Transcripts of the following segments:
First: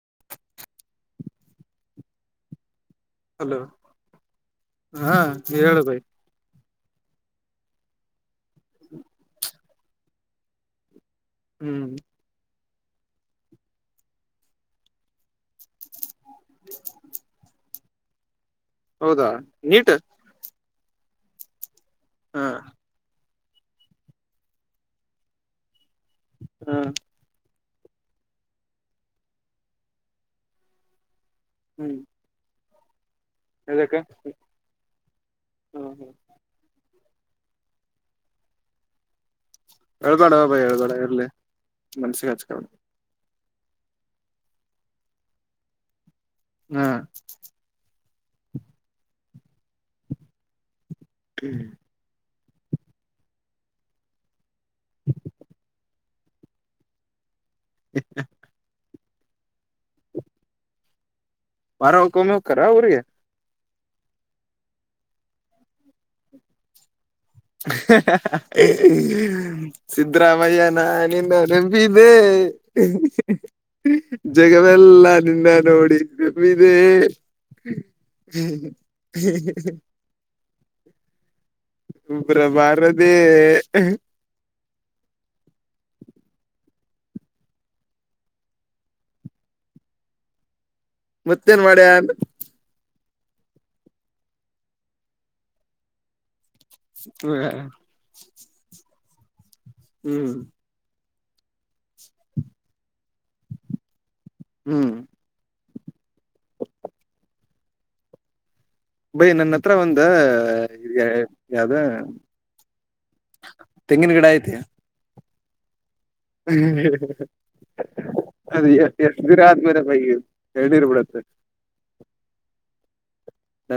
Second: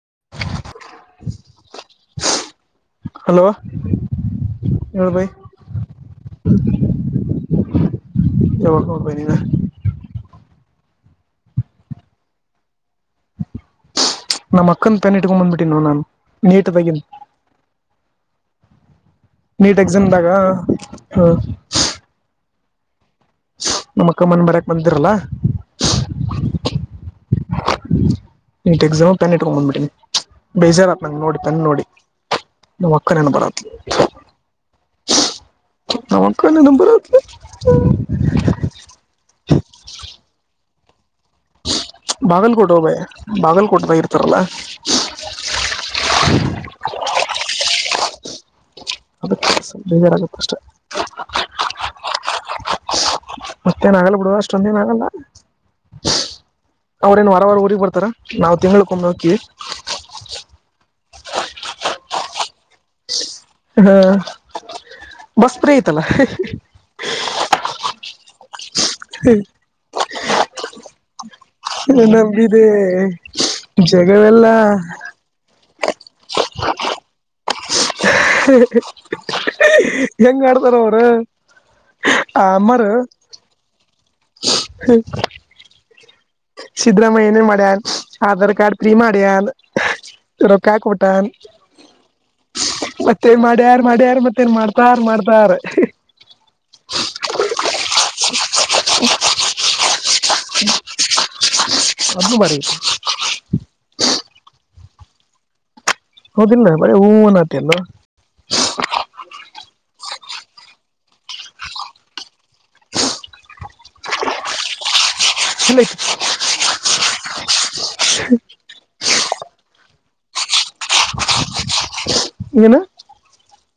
[unintelligible] [inaudible] Hello, ಹೇಕು, ಹಾ bye. ಹೇಳು ಭೈ [unintelligible] ಕೇಳಿಕೊಂಡು, ಬಂದಿಧಾನ? [unintelligible] ಹ್ಮ್.. [inaudible] ನಮ್ಮ್, ಅಕ್ಕನ್, ಪೆನ್, ಇಟ್ಕೊಂಡ್, ಬಂದ್ಬಿಟ್ಟಿ ನ ನಾನ್, ನೀಟ್ದಾಗಿ? [inaudible] ನೀಟ್, ಎಕ್ಸಾಮ್ದಾಗ, ಹ. [unintelligible] ಹಾ ನಮ್ಮ, ಅಕ್ಕಮ್ಮನ್, ಬಾರಿಯೋಕೆ, ಬಂದಿರಲ್ಲ? [inaudible] ಹ್ಮ.. [inaudible] ನೀಟ್,, ಎಕ್ಸಾಮ್, ಪೆನ್, ಇಟ್ಕೊಂಡ್ ಬಂದ್ಬಿಟ್ಟೀನಿ! ಬೇಜಾರು, ಹಾಗುತ್ತೆ, ನೋಡಿ. [inaudible] ತನ್, ನೋಡಿ?, ಹ್ಮ್ ನಮ್, ಅಕ್ಕ? [inaudible] ಕರುಣೇಬರುತ, ಎದಕ್ಕ ನಮ್ಮ ಅಕ್ಕನ, ನಂಬರ್.. [unintelligible] ಹ್ಮ.. [unintelligible] ಯಾರುಲೇ? [inaudible] ಬಾಗಲ್ಕೋಟ್, ಓ, ಬಾಯ, ಬಾಗಲ್ಕೋಟದ ಇರ್ತಾರಲ್ಲ? [unintelligible] ಹ್ಮ.. [inaudible] ಅದು, ಸ್ವಲ್ಪ ಬೇಜಾರು, ಆಗುತ್ತೆ, ಅಷ್ಟೇ? [inaudible] ಹ್ಮ [inaudible] ಮತ್ತೇನ ಆಗಲ್ ಬಿಡುವ ಅಷ್ಟೊಂದ ಏನ ಆಗಲ್ಲ. ಅವ್ರೇನು ವಾರ ವಾರ ಊರಿಗೆ ಬರ್ತಾರ ನಾವವು ತಿಂಳಕೊಂಬ್ ಹೋಗ್ತೀವಿ. ವಾರಕ್ಕೊಮ್ಮೆ ಹೋಗ್ತಾರೆ ಊರಿಗೆ. ಹಾ ಬಸ್ಪ್ರ ಐತಲ್ಲ [unintelligible] ಸಿದ್ದರಾಮಯ್ಯ ನಾನಿನ್ನ ನಂಬಿದೆ. ನಂಬಿದೆ [unintelligible] ಜಗವೆಲ್ಲಾ ಜಗವೆಲ್ಲ ನಿನ್ನ ನೋಡಿಂಬದೆ. ಹ್ಮ್ [unintelligible] ಹೆಂಗ. ಬರಬರ ಆ ಅಮ್ಮಾರ ಪ್ರಭಾರದೆ [inaudible] ಹ್ಮ ಸಿದಿದ್ದ್ರಾಮಯ್ಯೆ ಮಾಡ್ಯ ಆಧಾರ್ ಕಾರ್ಡ್ ಪ್ರೀ ಮಾಡೆಯ [unintelligible] ಮತ್ತೇನ್ ಮಾಡ್ಯ ಮತ್ತೆನ್ ಮಾಡ್ಯ ಯಾರ ಮಾಡ್ಯ ಯಾರ ಮತ್ತೇನ್ ಮಾಡ್ತಾರ ಮಾಡ್ತಾರ. ಹ [inaudible] ಹ [unintelligible] ಹ್ಮ್ [unintelligible] ಅದನು ಮಾಡಿನ. ಹ್ಮ್ [inaudible] ಹೋದಿಲ್ಲ ಬರೀ ಹೂವನ್ ಆತ ಅಲ್ಲ ಬೈ ನನ್ನ ಹತ್ರ ಒಂದ ಇದಗ ಯಾವ್ದ ತೆಂಗಿನ ಗಿಡ ಐತಿ. ಹ [unintelligible] ಅದು ಎಷ್ಟ [unintelligible] [unintelligible] ರ್ಬಿಡತ್ತೆ. ಏನು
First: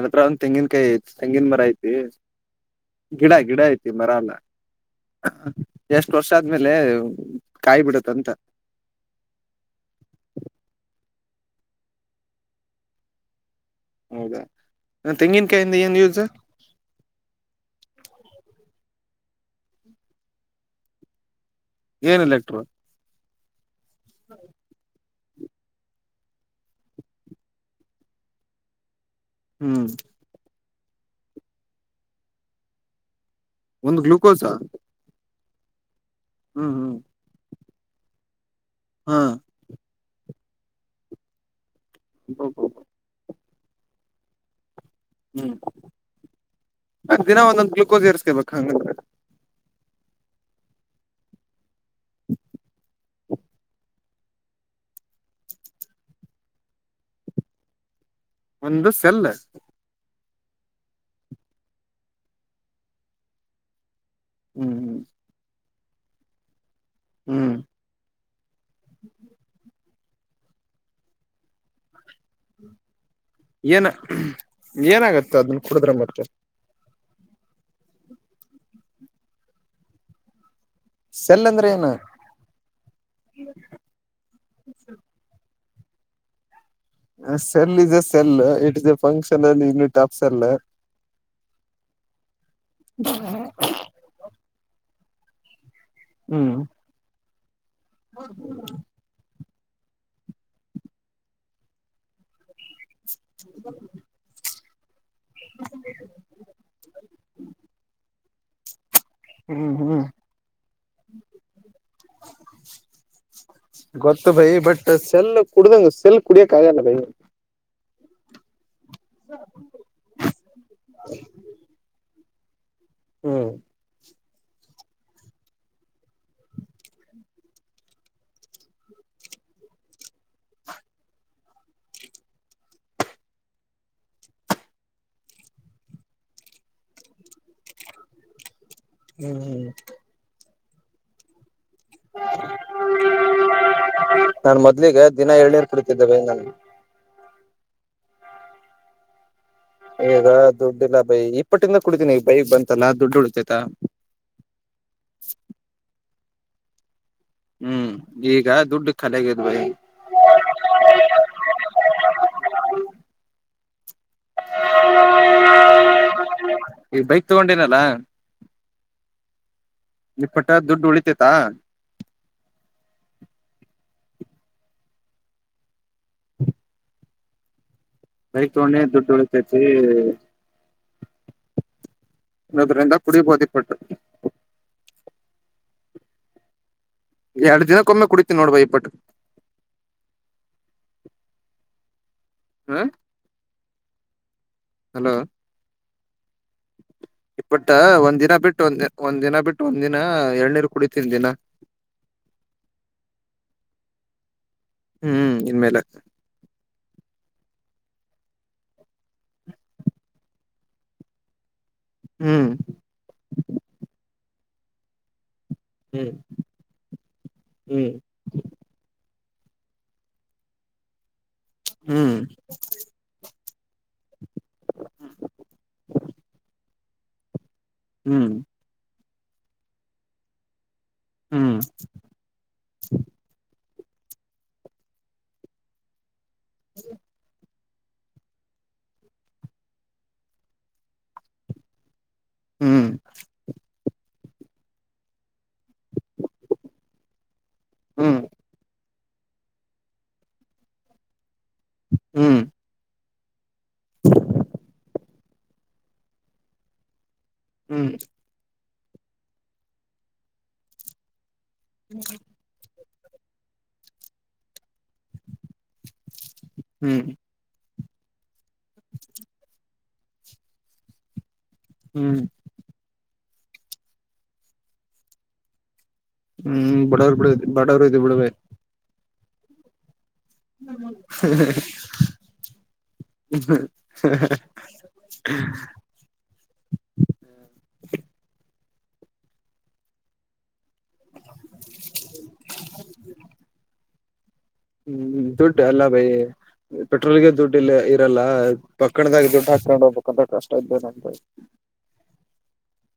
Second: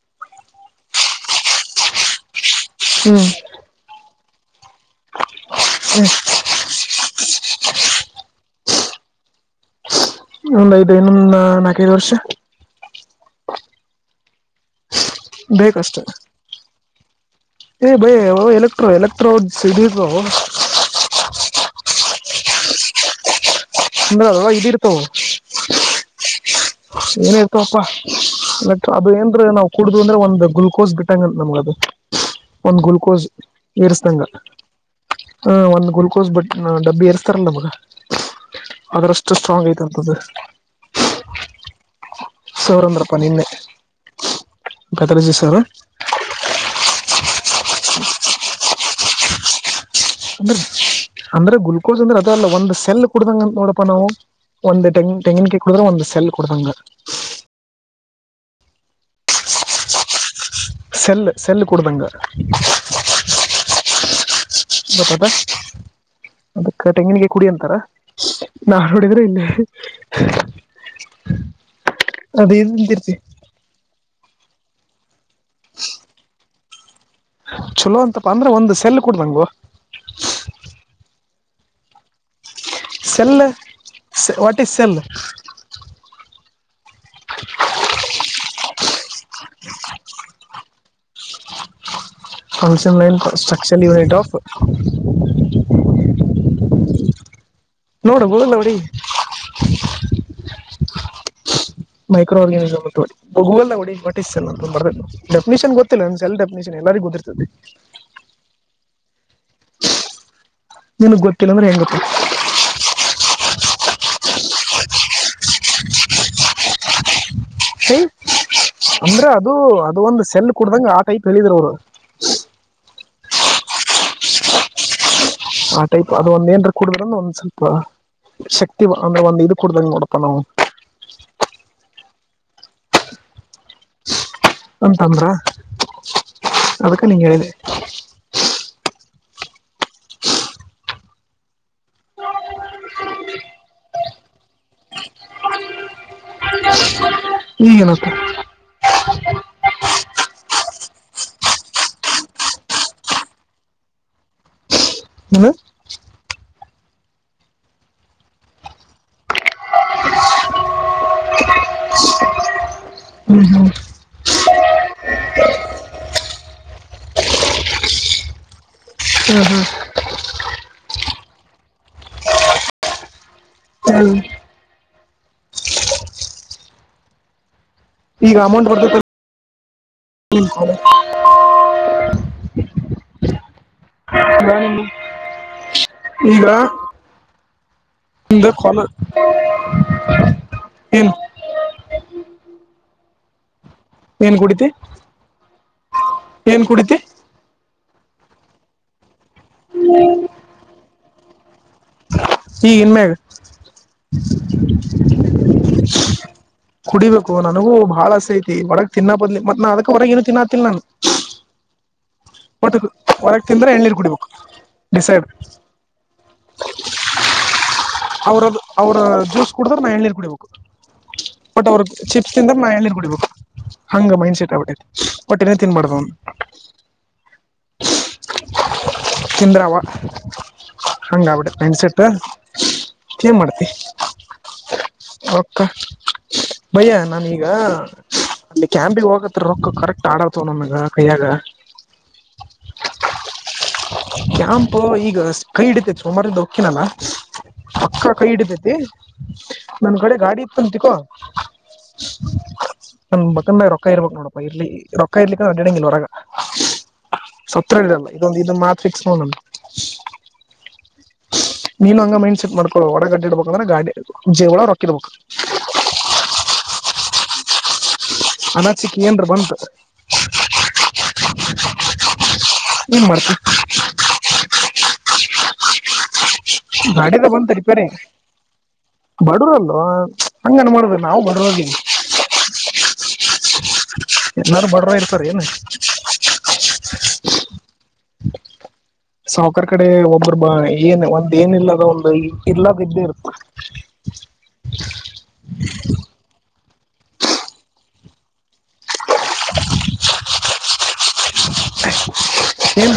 ನ ಹತ್ರ ಒಂದು ತೆಂಗಿನನ್ಕಾಯಿ ಐತಿ ತೆಂಗಿನ ಮರ ಐತಿ ಹ್ಮ್ ಗಿಡ ಗಿಡ ಐತಿ ಮರ ಅಲ್ಲ. ಎಷ್ಟ ವರ್ಷ ಆದ್ಮೇಲೆ ಕಾಯಿ ಬಿಡತ್ತಂತ. ಒಂದ ಐದು ಇನ್ನೊಂದ ನಾಕೈದು ವರ್ಷ. ಹೌದಾ ನ ತೆಂಗಿನಕಾಯಿಂದ ಬೇಕಷ್ಟ ಏನ್ ಯೂಸ್. ಏ ಭಯ ಎಲೆಕ್ಟ್ರೋ ಎಲೆಕ್ಟ್ರೋ ಸಿ. [unintelligible] ಏನ್ ಇಲೆಕ್ಟ್ರ. ತ್ರ ಅಲ್ವಾ ಇದಿ ಇರ್ತವ. ಏನಾಯ್ತು ಅಪ್ಪಾ ಎತ್ತು. ಅ ಏಂದ್ರ ನಾವು ಹ್ಮ್ ಕುಡುದು ಅಂದ್ರೆ ಒಂದ್ ಗ್ಲುಕೋಸ್ ಬಿಟ್ಟಂಗ ನಮಗ ಅದು ಒಂದ್ ಗ್ಲುಕೋಸ್. ಒಂದು ಗ್ಲುೂಕೋಸಾ. ಹಾ ಒಂದು ಗ್ಲುಕೋಸ್ ಬಟ್ ಡಬ್ಬಿ ಇರ್ತಾರಲ್ಲ ಮಗ. ಹಾ ಅದ್ರಷ್ಟು ಸ್ಟ್ರಾಂಗ್ ಐತಂತದ. ಹ್ಮ್ ಸೌರಂದ್ರಪ್ಪ ನಿನ್ನೆ. ಕತರೆಜ ಸಾರ ಆ, [inaudible] ದಿನ ಒಂದೊಂದು ಗ್ಲುಕೋಸ್ ಏರಿಸ್ಕೇಬೇಕ್ ಹಂಗ್ ಅಂದ್ರೆ. [inaudible] ಅಂದ್ರೆ ಅಂದ್ರೆ ಗ್ಲುಕೋಸ್ ಅಂದ್ರೆ ಅದ ಅಲ್ಲ ಒಂದ್ ಸೆಲ್ ಕುಡ್ದಂಗ ನೋಡಪಾ ನಾವು ಒಂದು ತೆಂಗ ತೆಂಗಿನಕಾಯಿ ಕುಡುದ್ರ ಒಂದ್ ಸೆಲ್ ಕುಡ್ದಂಗ. ಒಂದು ಸೆಲ್ಲ. ಸೆಲ್ ಸೆಲ್ಲ ಕೊಡ್ತಂಗ. ಹ್ಮ್ ಹ್ಮ್ ಗಟದ [unintelligible] ಅದಕ್ಕ ತೆಂಗಣಿಗೆ ಕುಡಿ ಹ್ಮ್ ಅಂತಾರ ನಾ ನೋಡಿದ್ರೆ ಇಲ್ಲಿ. ಅದ ಏನುತೀರ್ತಿ. ಏನ ಏನಾಗತ್ತೆ ಅದನ್ನ ಕುಡಿದ್ರೆ ಮತ್ತೆ. ಚಲೋ ಅಂತಪ್ಪ ಅಂದ್ರೆ ಒಂದು ಸೆಲ್ ಕುಡ್ಡಂಗೊ ನಂಗು. ಸೆಲ್ಲಂದ್ರೆ ಏನು cell what is cell. Cell is a cell it is a function ಅಲ್ಲಿ unit of cell. Function [unintelligible] unit of ಹ್ಮು ನೋಡು ಗೂಗಲ್ ಹೊಡಿ [inaudible] ಮೈಕ್ರೋ ಆರ್ಗಾನಿಸಮ್ ಅಂತ್ ಹೊಡಿ ಗೂಗಲ್ದಾಗ್ ಹೊಡಿ ವಾಟ್ ಇಜ್ ಸೆಲ್ಲ್ ಅಂತ್ ಬಡದರೆ ನೋಡ್. ಡೆಫಿನಿಷನ್ ಗೊತ್ತಿಲ್ಲ ಒಂದ್ ಸೆಲ್ಲ್ ಡೆಫಿನಿಷನ್ ಎಲ್ಲರಿಗೂ ಗೊತ್ತಿರತೈತಿ. ಹ್ಮ್ ಹ್ಮ್ ನಿನ್ಗ್ ಗೊತ್ತಿಲ್ಲಂದ್ರೆ ಹೆಂಗ ಗೊತ್ತಿಲ್ಲ. ಗೊತ್ತು ಬಾಯಿ ಬಟ್ ಸೆಲ್ಲ್ ಕುಡುದಂಗ ಸೆಲ್ಲ್ ಕುಡಿಯಾಕ್ ಆಗಲ್ಲ ಬಾಯಿ. ಸೆಲ್ಲ್ ಅಂದ್ರೆ ಅದು ಅದು ಒಂದು ಸೆಲ್ಲ್ ಕುಡ್ದಂಗ ಆ ಟೈಪ್ ಹೇಳಿದ್ರ ಅವರು. [inaudible] ಹ್ಮು ಆ ಟೈಪ್ ಅದು ಒಂದ್ ಏನ್ರ ಕುಡುದ್ರಂದ ಒಂದ್ ಸ್ವಲ್ಪ ಶಕ್ತಿ ಅಂದ್ರೆ ಒಂದ್ ಇದು ಕೊಡ್ದಂಗ ನೋಡಪ್ಪಾ ನಾವು [inaudible] ಅಂತಂದ್ರ ಅದಕ್ಕ ನಿಂಗ್ ಹೇಳಿದೆೆ. ಹ್ಮು ಹ್ಮು. [unintelligible] ನಾನ್ ಮೊದ್ಲಿಗೆ ದಿನ ಏಳ್ನಿರ್ ಕುಡತಿದ್ದೆ ಬಯ್ಯಾ ನಾನ್. ಈಗ್ ಏನ್ ಆಯ್ತ್. ಈಗ ದುಡ್ಡಿಲ್ಲ ಬಯಿ ಇಪ್ಪಟ್ಟಿಂದ ಕುಡಿತೀನಿ ಈಗ ಬಯಿ ಬಂತಲ್ಲ ದುಡ್ಡು ಉಳತೈತ. [inaudible] ಏನು ಹ್ಮು ಈಗ್ ದುಡ್ಡ ಖಾಲ್ಯಾಗದ್ ಬಯಿ. [unintelligible] ಈಗ್ ಬೈಕ್ ತಗೊಂಡೇನಲ್ಲ ನಿಪ್ಪಟ್ಟ ದುಡ್ಡು ಉಳಿತೇತಾ. ಈಗ ಬೈಕ್ ಅಮೌಂಟ್ ತಗೊನ್ನಿ ಬರ್ತೈತ ದುಡ್ಡ್ ಉಳಿತೈತಿ. [unintelligible] ಇನ್ನೊದ್ರಿಂದ್ ಕುಡಿಬೋದ್ ಇಪ್ಪಟ್ಟ. ಈಗಾ ಯಾಡ್ ದಿನ [unintelligible] ಆ ಏನ್ ಕುಡಿತಿ ಏನ್ ಕುಡಿತಿ. ಬಟ್ ಒಂದಿನ ಬಿಟ್ಟು ಒಂದ ಒಂದ್ ದಿನ ಬಿಟ್ಟು ಒಂದಿನ ಎಳ್ನೀರ್ ಕುಡಿತಿನ್ ದಿನ. ಈ ಇನ್ನಮ್ಯಾಗ್. ಹ್ಮ್ ಇನ್ಮೇಲೆ ಕುಡಿಬೇ ಕು ನನಗೂ ಬಾಳ ಆಸೆ ಐತಿ ಹೊರಗ ತಿನ್ನ ಬದ್ಲಿ ಮತ್ ನಾ ಅದಕ್ಕ ಹೊರಗ ಏನು ತಿನ್ನಾತ್ತಿಲ್ಲ ನಾನು. ಹ್ಮ್ ಒಟ್ಟ ಹೊರಗೆ ತಿಂದ್ರೆ ಎಳ್ನಿರ್ ಕುಡಿಬೇಕ ಡಿಸೈಡ್. ಹ್ಮ್ ಹ್ಮ್ ಅವರ ಅವರ್ದ್ ಅವರ ಅ ಜ್ಯೂಸ್ ಕುಡಿದ್ರ ನಾ ಎಳ್ಳಿರ್ ಕುಡಿಬೇಕು ಬಟ್ ಅವ್ರಗ್ ಹ್ಮ್ ಚಿಪ್ಸ್ ತಿಂದ್ರ ನಾ ಎಳ್ನಿರ್ ಕುಡಿಬೇಕು. ಹಂಗ ಮೈಂಡ್ಸೆಟ್ ಆಗ್ಬಿಟ್ಟೈತಿ ಒಟ್ಟ ಎನೇ ತಿನ್ಬಾರ್ದು. ಹ್ಮು ತಿಂದ್ರ ವಾ. ಹಂಗ್ ಹ್ಮ್ ಆಗ್ಬಿಟ್ಟತ್ತಿ ಮೈಂಡ್ಸೆಟ್ ಏನ್ ಮಾಡ್ತಿ. ರೊಕ್ಕ ಬಯ್ಯ ನಾನೀಗ ಅಲ್ಲಿ ಕ್ಯಾಂಪಿಗೆ ಹೋಗತ್ರ ರೊಕ್ಕ ಕರೆಕ್ಟ್ ಆಡತಾವ್ ನನ್ಗ ಕೈಯಾಗ. ಹ್ಮ್ ಕ್ಯಾಂಪ್ ಈಗ ಕೈ ಹಿಡಿತ ಸೋಮವಾರಿಂದ ಹೊಕ್ಕಿನಲ್ಲ. ಪಕ್ಕ ಹ್ಮ್ ಕೈ ಹಿಡಿತೇತಿ ನನ್ ಕಡೆ ಗಾಡಿ ಇತ್ತಂತತಿಕೋ ಹ್ಮ್ ನನ್ ಬಕನಾಗ ರೊಕ್ಕ ಇರ್ಬೇಕ್ ನೋಡಪ್ಪಾ ಇರ್ಲಿ ರೊಕ್ಕ ಇರ್ಲಿಕ್ಕ ಅಡ್ಡಂಗಿಲ್ ಹೊರಗ. ಸತ್ರ ಹ್ಮ್ ಇರಲ್ಲ ಇದೊಂದು ಇದು ಮಾತ್ ಫಿಕ್ಸ್ ನೋಡಣ. ನೀನು ನನ್ ಮೈಂಡ್ ಸೆಟ್ ಮಾಡ್ ಒಡೆ ಗಡ್ಡಿ ಇಡ್ಬೇಕ ಅಂದ್ರೆ ಗಾಡಿ ಜೇಬೋಳಗ್ ರೊಕ್ಕ ಇಡ್ಬೇಕ್. ಹ್ಮ್ [unintelligible] ಅನಚಿಕೇಂದ್ರ ಬಂತು [unintelligible] ಹ್ಮ್ ಮಾ [unintelligible] ಹ್ಮ್ ಬಡವರು ಬಿಡ ಬಡವರು ಇದು ಬಿಡ್ಬೇ ಬಡ್ರಲ್ಲೋ ಹಂಗಣ ಮಾಡುದ ನಾವು ಬಡವ್ರದೀವ್. [unintelligible] [unintelligible] ಎಲ್ಲಾರು [inaudible] ಬಡವ್ರ್ ಇರ್ತಾರ ಏನು [unintelligible] ಸಾವಕರ್ ಕಡೆ ಒಬ್ಬೊರ್ಬ ಏನ್ ಒಂದ ಏನ ಇಲ್ಲದ ಒಂದು ಇಲ್ಲದಬೇದ್ ಇದ್ದೇ ಇರತ್ತ. ಹ್ಮ್ ದುಡ್ಡು ಅಲ್ಲ ಭೈ ಪೆಟ್ರೋಲ್ಗೆ ದುಡ್ಡು ಇಲ್ಲ ಇರಲ್ಲ. ಪಕ್ಕಣದಾಗ ದುಡ್ಡು ಹಾಕೊಂಡು ಹೋಗ್ಬೇಕಂತ ಕಷ್ಟ ಇದ್ದು ನನ್ ಬೈ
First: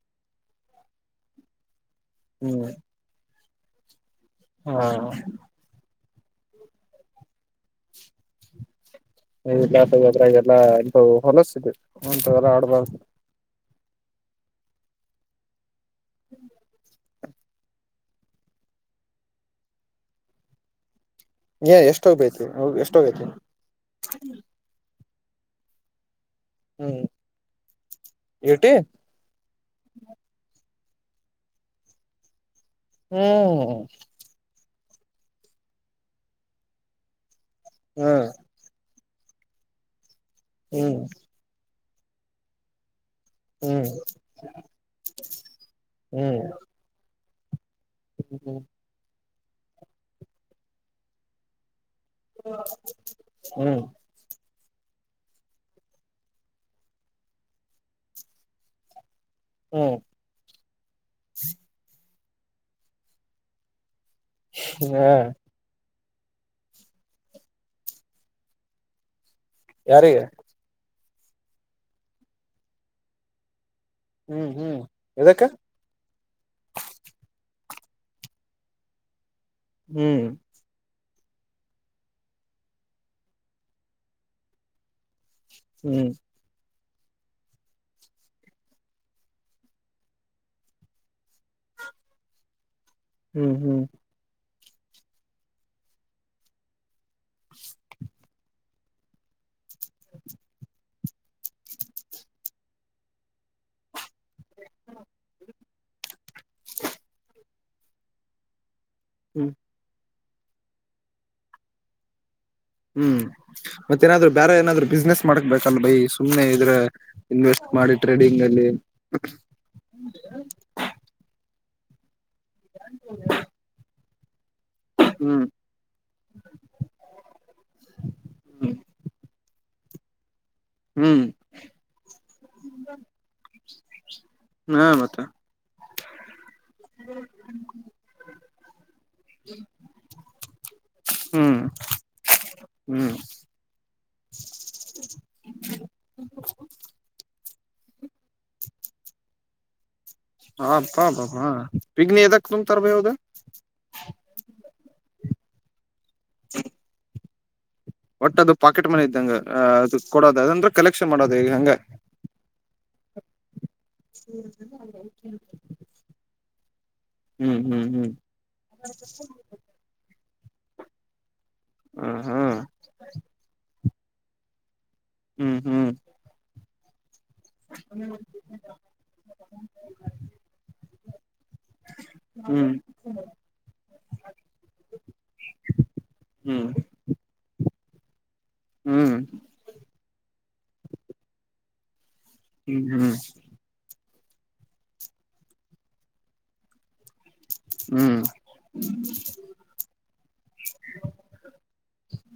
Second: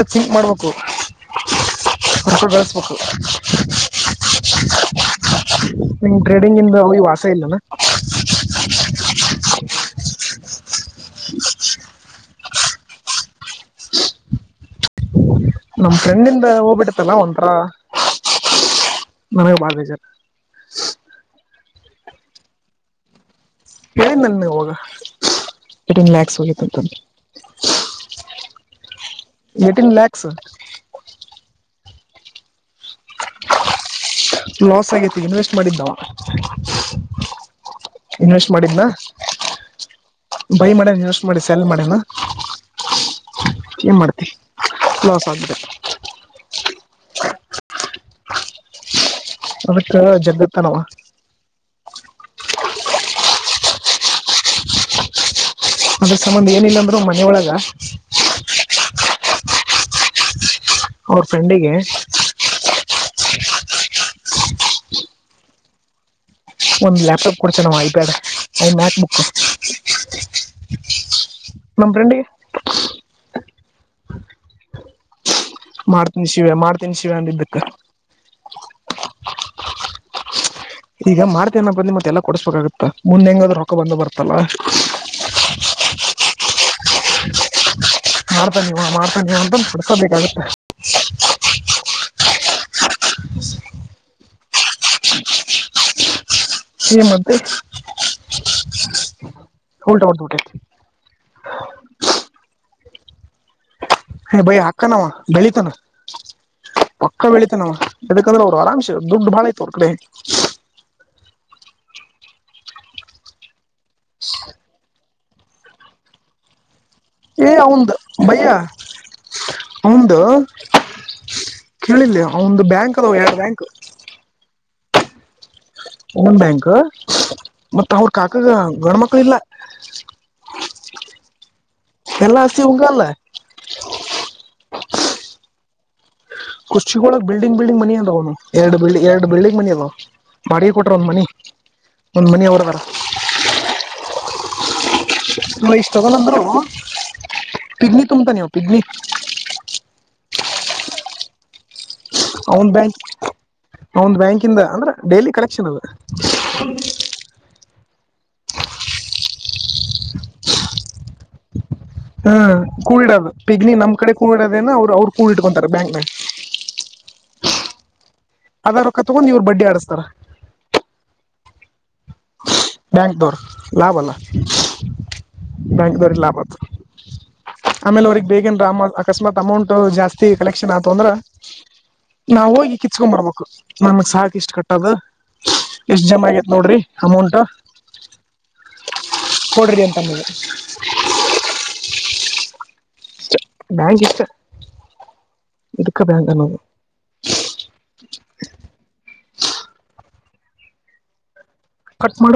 [unintelligible] ಸಿಂಕ್ ಮಾಡ್ಬೇಕು ರೋಕ್ಕ ಹ್ಮ್ ಬೆಳಸ್ಬೇಕು. ಹಾ ನಿಂಗ ಟ್ರೇಡಿಂಗ್ ಇಂದ ಹೋಗಿ ವಾಸ ಇಲ್ಲನಾ? [unintelligible] ಏಯ್ ಇಲ್ಲಾಪ ಅದ್ರಗೆಲ್ಲ ಇಂತವ್ ಹೊಲಸಿದು ಅಂತವೆಲ್ಲ ಆಡು ರ ನಮ್ ಫ್ರೆಂಡ್ ಇಂದ ಹೋಗ್ಬಿಟ್ಟ ಇಲ್ಲ ಒಂಥರ ಮನೆಗೆ ಬಾಗಜಾರ ಏ ಎಷ್ಟೋ ಬೈತಿ ಹೋಗ ಎಷ್ಟೋಗೈತಿ ಹೇನ್ ನನ್ ಮೆಗೆ ಹೋಗ ಇಟಿನ್ ಲ್ಯಾಕ್ಸ್ ಹೋಗಿತ್ತುಂತ ಎಟಿ ಏಟೀನ್ ಲಾಕ್ಸ್ ಹ್ಮ್ ಲಾಸ್ ಆಗೇತಿ ಇನ್ವೆಸ್ಟ್ ಮಾಡಿದ್ನಾವ [unintelligible] ಹ್ಮ್ ಇನ್ವೆಸ್ಟ್ ಮಾಡಿದ್ನ ಬೈ ಮಾಡೇ ಹ್ಮ್ ಎಷ್ಟ್ ಮಾಡಿ ಸೆಲ್ ಮಾಡೇನ ಹ್ಮ್ ಏನ್ ಮಾಡ್ತಿವಿ ಲಾಸ್ ಆಗ್ಬಿಟೈತೆ ಹ್ಮ್ ಅದಕ ಜಗ್ಗತಾನ ಅವ [unintelligible] ಹ್ಮ್ ಅಂದ್ರ ಸಂಬಂಧ ಏನಿಲ್ಲಂದ್ರರು ಮನ ಒಳಗ ಹ್ಮ ಅವ್ರ ಫ್ರೆಂಡಿಗೆ [inaudible] ಹಾ ಒಂದು ಲ್ಯಾಪ್ಟಾಪ್ ಕೊಡ್ತಾನ ಹವಾ ಐಪ್ಯಾಡ್ ಅ ಮ್ಯಾಕ್ ಬುಕ್ ಯಾರಿಗೆ ನಮ್ಮ ಫ್ರೆಂಡಿಗೆ ಹ್ಮ್ ಹ್ಮ್ [unintelligible] ಎದಕ್ಕ ಮಾಡ್ತೀನಿ ಶಿವ್ಯ ಮಾಡ್ತೀನಿ ಶಿವ್ಯ ಅಂದ ಇದಿದ್ದಕ್ಕ ಹ್ಮ್ ಈಗ ಮಾಡ್ತೇನ ಬಂದ ನಿ ಮತ್ತೆಲ್ಲ ಕೊಡಸ್ಬೇಕಾಗುತ್ತ ಮುಂದೆ ಹೆಂಗ್ರ್ ರೊಕ್ಕ ಬಂದು ಬರ್ತಲ್ಲ ಹ್ಮ್ ಮಾಡ್ತಾನ ನೀವಾ ಮಾಡ್ತಾನ ನೀವ ಅಂತ ಕುಡ್ಸೋಬೇಕಾಗತ್ತೆ ಹ್ಮ್ ಹ್ಮ್ [unintelligible] ಈ ಮತ್ತೆ ಉಲ್ಟ ಹೊಡೆದಬಿಟ್ಟೈತಿ ಏ ಬೈ ಅಕ್ಕನವ ಬೆಳಿತನ ಪಕ್ಕ ಬೆಳತನವ ಯದಕಂದ್ರೆ ಅವ್ರು ಆರಾಮ್ಶ. ದುಡ್ಡು ಭಾಳೆ ಹ್ಮ್ ತೋರ ಕಡೆ. ಹ್ಮ್ ಮತ್ತೇಏನಾದ್ರು ಬೇರೆ ಏನಾದ್ರು ಬಿಸ್ನೆಸ್ ಮಾಡ್ಕ್ಬೇಕಲ್ ಬೈ ಸುಮ್ನೆ ಇದ್ರೆ. ಏ ಅವಂದು ಬಯ್ಯ ಅವಂದು. ಕೇಳಿಲ್ಲ ಅವ ಒಂದು ಬ್ಯಾಂಕ್ ಅದ ಯಾರ ಬ್ಯಾಂಕ್. ಹ್ಮ್ ಒನ್ ಬ್ಯಾಂಕ್ ಮತ್ತ ಅವ್ರ ಕಾಕಾಗ ಗಂಡ್ಮಕ್ಕಳ ಇಲ್ಲ. ಹ್ಮ್ ಎಲ್ಲಾ ಆಸ್ತಿ ಅವಂಗ ಅಲ್ಲ [inaudible] ಹಾ ಮತ್ತ. ಕುಖರ್ಚಿಳ ಬಿಡಿಂಗ್ ಬಿಡಿಂಗ ಮನಿ ಅಂದನು ಎರಡುಲ್ ಎರಡು ಬಿಲ್ಡಿಂಗ್ ಮನ ಅಲ್ಲ. ಮಾಡಿಗೆ ಕೊಟ್ರ ಒಂದ್ ಮನಿ ಹ್ಮ್ ಒಂದ್ ಮನಿ ಅವ್ರದಾರ. ಹ್ಮ್ [inaudible] ನ ಇಷ್ಟ ತಗೊಂಡಂದ್ರು ಪಿಗ್ನಿ ತುಂಬಂತ ನೀವು ಪಿಗ್ನಿ. ಹಪ [inaudible] ಅವನ್ ಬ್ಯಾಂಕ್ ಅವನ್ ಬ್ಯಾಂಕ ಇಂದ ಅಂದ್ರ ಡೈಲಿ ಕಲೆಕ್ಷನ್ ಅದ. ಸರಿ. ಇದ್ದಂಗ ಅದ ಈಗ ಹಂಗ ಹಾ ಕೂಲ್ಡ್ ಅದು. ಪಿಗ್ನಿ ನಮ್ ಕಡೆ ಕೂಡೋದೇನ ಅವ್ರು ಅವ್ರು ಕೂ ಇಟ್ಕೊತಾರೆ ಬ್ಯಾಂಕ್ನ. ಹ್ಮ್ ಹ್ಮ್ ಹ್ಮ್. ಅದರ ಕ ತಗೊಂಡು ಇವ್ರು ಬಡ್ಡಿ ಆಡಿಸ್ತಾರ. ಹ್ಮ ಹ್ಮ್. ಬ್ಯಾಂಕ್ದವ್ರು ಲಾಭ ಅಲ್ಲ ಹ್ಮ್ ಬ್ಯಾಂಕ್ ದವರಿಗೆ ಲಾಭ. ಆಮೇಲ್ ಅವ್ರಗ್ ಬೇಗೇನ್ ಅಕಸ್ಮಾತ್ ಅಮೌಂಟ್ ಜಾಸ್ತಿ ಕಲೆಕ್ಷನ್ ಆತ ಅಂದ್ರ. ನಾವ ಹ್ಮ್ ಹೋಗಿ ಕಿತ್ಕೊಂಡ್ ಬರ್ಬೇಕು ನನ್ಗ್ ಸಾಕ ಇಷ್ಟ ಕಟ್ಟದ ಎಷ್ಟ್ ಜನ ಆಗೇತ್ ಹ್ಮ್ ನೋಡ್ರಿ. ಅಮೌಂಟ್ ಹ್ಮ್ ಕೊಡ್ರಿ ಅಂತಂದ. ಹ್ಮ್ ಹ್ಮ್ ಬ್ಯಾಂಕ್ ಇಷ್ಟೇ ಇದಕ್ಕೆ ಬ್ಯಾಂಕ ಅನ್ನೋದು. ಹ್ಮ್ [inaudible] ಕಟ್ ಮಾಡ